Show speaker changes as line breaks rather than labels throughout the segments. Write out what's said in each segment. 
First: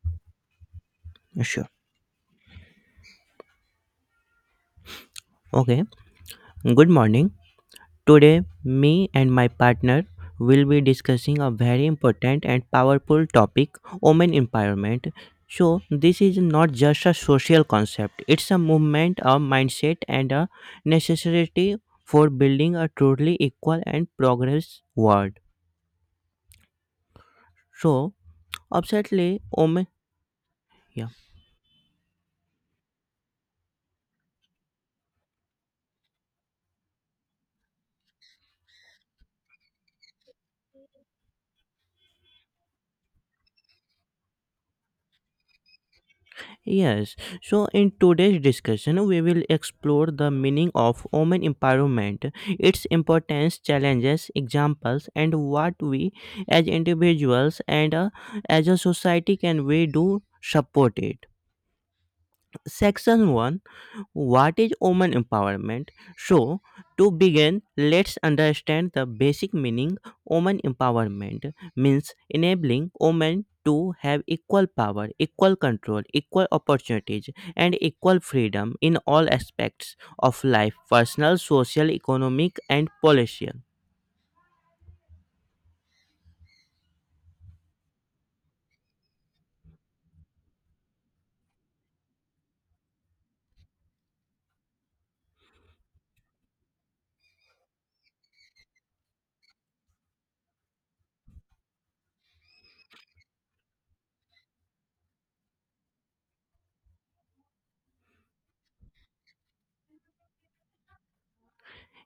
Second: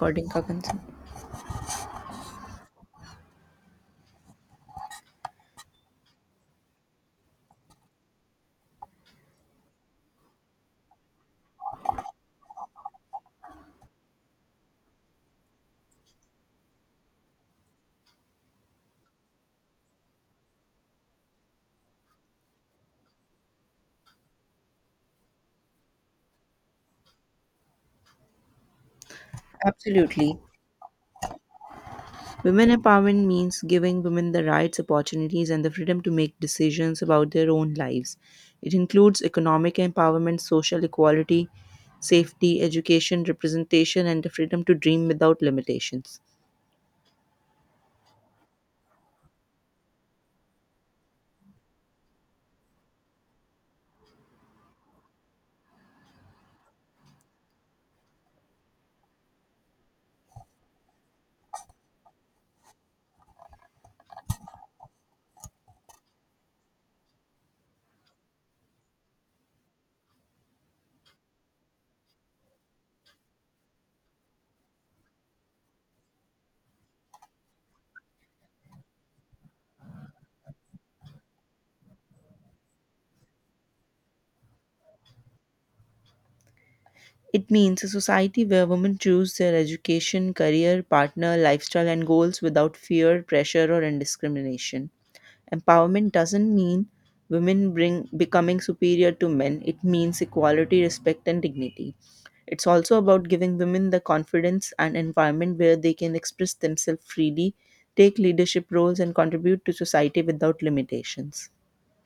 According Parkinson.
Sure. Okay. Good morning. Today, me and my partner will be discussing a very important and powerful topic, women empowerment. So this is not just a social concept, it's a movement, a mindset, and a necessity for building a truly equal and progress world. So, absolutely, women.
Absolutely.
Yeah.
Women empowerment means giving women the rights, opportunities, and the freedom to make decisions about their own lives. It includes economic empowerment, social equality, safety, education, representation, and the freedom to dream without limitations.
Yes, so in today's discussion, we will explore the meaning of women empowerment, its importance, challenges, examples, and what we as individuals and as a society can we do support it. Section 1, what is woman empowerment? So, to begin, let's understand the basic meaning. Woman empowerment means enabling women to have equal power, equal control, equal opportunities, and equal freedom in all aspects of life: personal, social, economic, and political.
It means a society where women choose their education, career, partner, lifestyle, and goals without fear, pressure, or indiscrimination. Empowerment doesn't mean women bring becoming superior to men. It means equality, respect, and dignity. It's also about giving women the confidence and environment where they can express themselves freely, take leadership roles, and contribute to society without limitations.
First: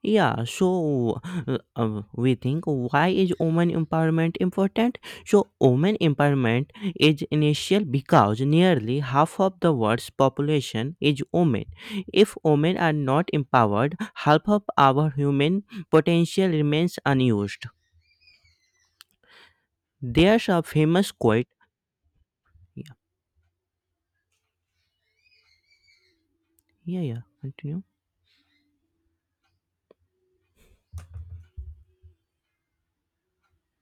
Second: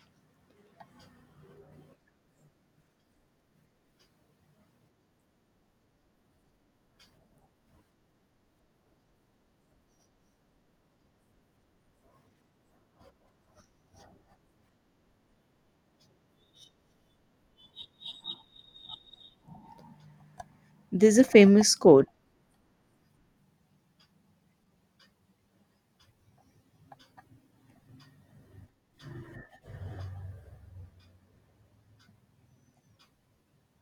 Yeah, so we think, why is women empowerment important? So women empowerment is initial because nearly half of the world's population is women. If women are not empowered, half of our human potential remains unused. There's a famous
There's a
quote.
famous quote.
Yeah, yeah, yeah. Continue.